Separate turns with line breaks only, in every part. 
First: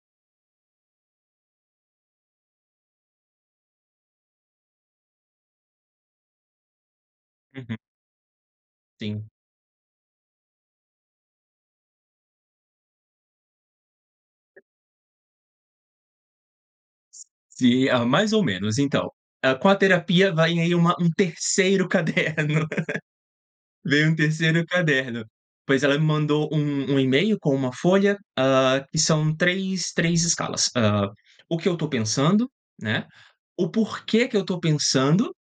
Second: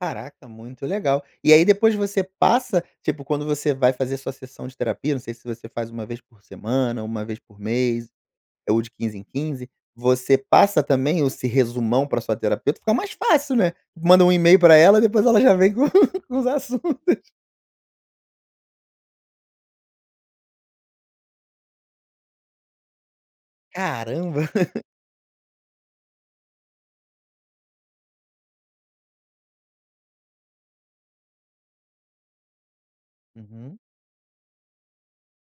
Caraca, muito legal. E aí depois você passa, tipo quando você vai fazer sua sessão de terapia, não sei se você faz 1 vez por semana, 1 vez por
Uhum.
mês, ou de 15 em
Sim.
15, você passa também esse resumão pra sua terapeuta, fica mais fácil, né, manda um e-mail pra ela e depois ela já vem com os assuntos.
Sim, ah, mais ou menos então. Ah, com a terapia vai aí uma, um 3º caderno. Vem um
Caramba.
3º caderno, pois ela me mandou um um e-mail com 1 folha, ah, que são 3, 3 escalas, hã, “O que eu tô pensando?”, né, “O
Uhum.
porquê que eu tô pensando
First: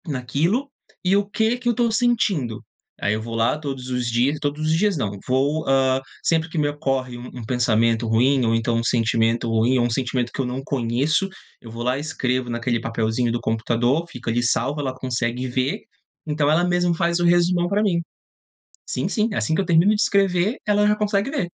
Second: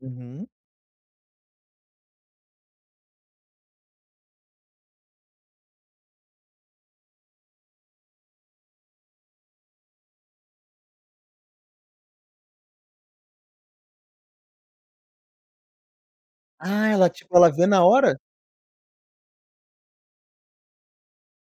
Uhum.
naquilo”, e “O que que eu estou sentindo?”. Aí eu vou lá todos os dias todos os dias não, vou, hã, sempre que me ocorre um pensamento ruim ou então um sentimento ruim ou um sentimento que eu não conheço, eu vou lá e escrevo naquele papelzinho do computador, fica ali salvo, ela consegue ver, então ela
Ah,
mesmo
ela
faz o
tipo ela vê
resumão pra
na
mim.
hora?
Sim, sim, assim que eu termino de escrever ela já consegue ver.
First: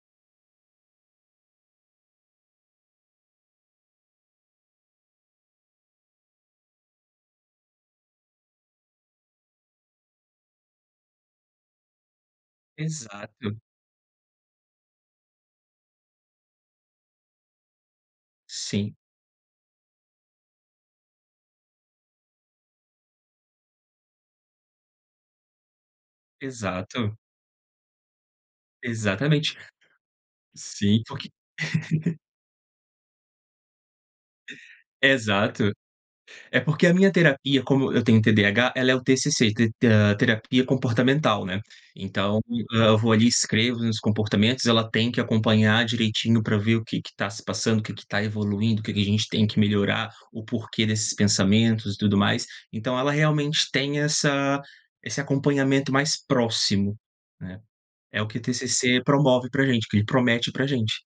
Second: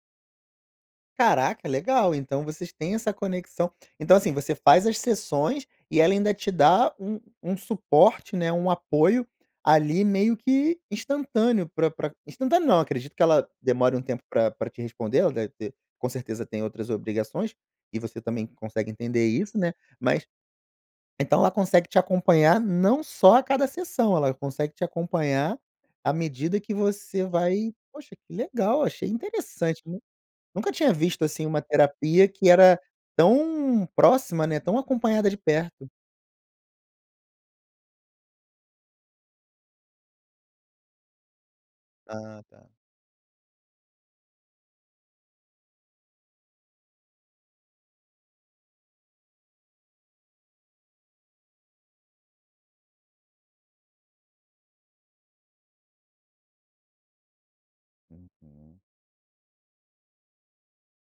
Caraca, legal então, vocês têm essa conexão Então, assim, você faz as sessões e ela ainda te dá um um suporte, né, um apoio ali meio que instantâneo, pra pra instantâneo não, acredito que ela
Exato.
demore um tempo pra pra te responder. Ela deve ter com certeza tem outras obrigações, e você também consegue
Sim.
entender isso, né, mas então ela consegue te acompanhar não só a cada sessão, ela consegue te acompanhar à medida que
Exato.
você vai Poxa, que legal, achei
Exatamente,
interessante, né. Nunca tinha
sim,
visto
porque
assim uma terapia que era tão próxima, né, tão acompanhada de
Exato,
perto.
é porque a minha terapia, como eu tenho TDAH, ela é o TCC, te hã, terapia comportamental, né. Então,
Ah tá.
eh, eu vou ali e escrevo os meus comportamentos, ela tem que acompanhar direitinho para ver o que que tá se passando, o que que tá evoluindo, o que que a gente tem que melhorar, o porquê desses pensamentos e tudo mais. Então ela realmente tem essa, esse acompanhamento mais próximo, né. É o que o
Uhum.
TCC promove pra gente, o que ele promete pra gente.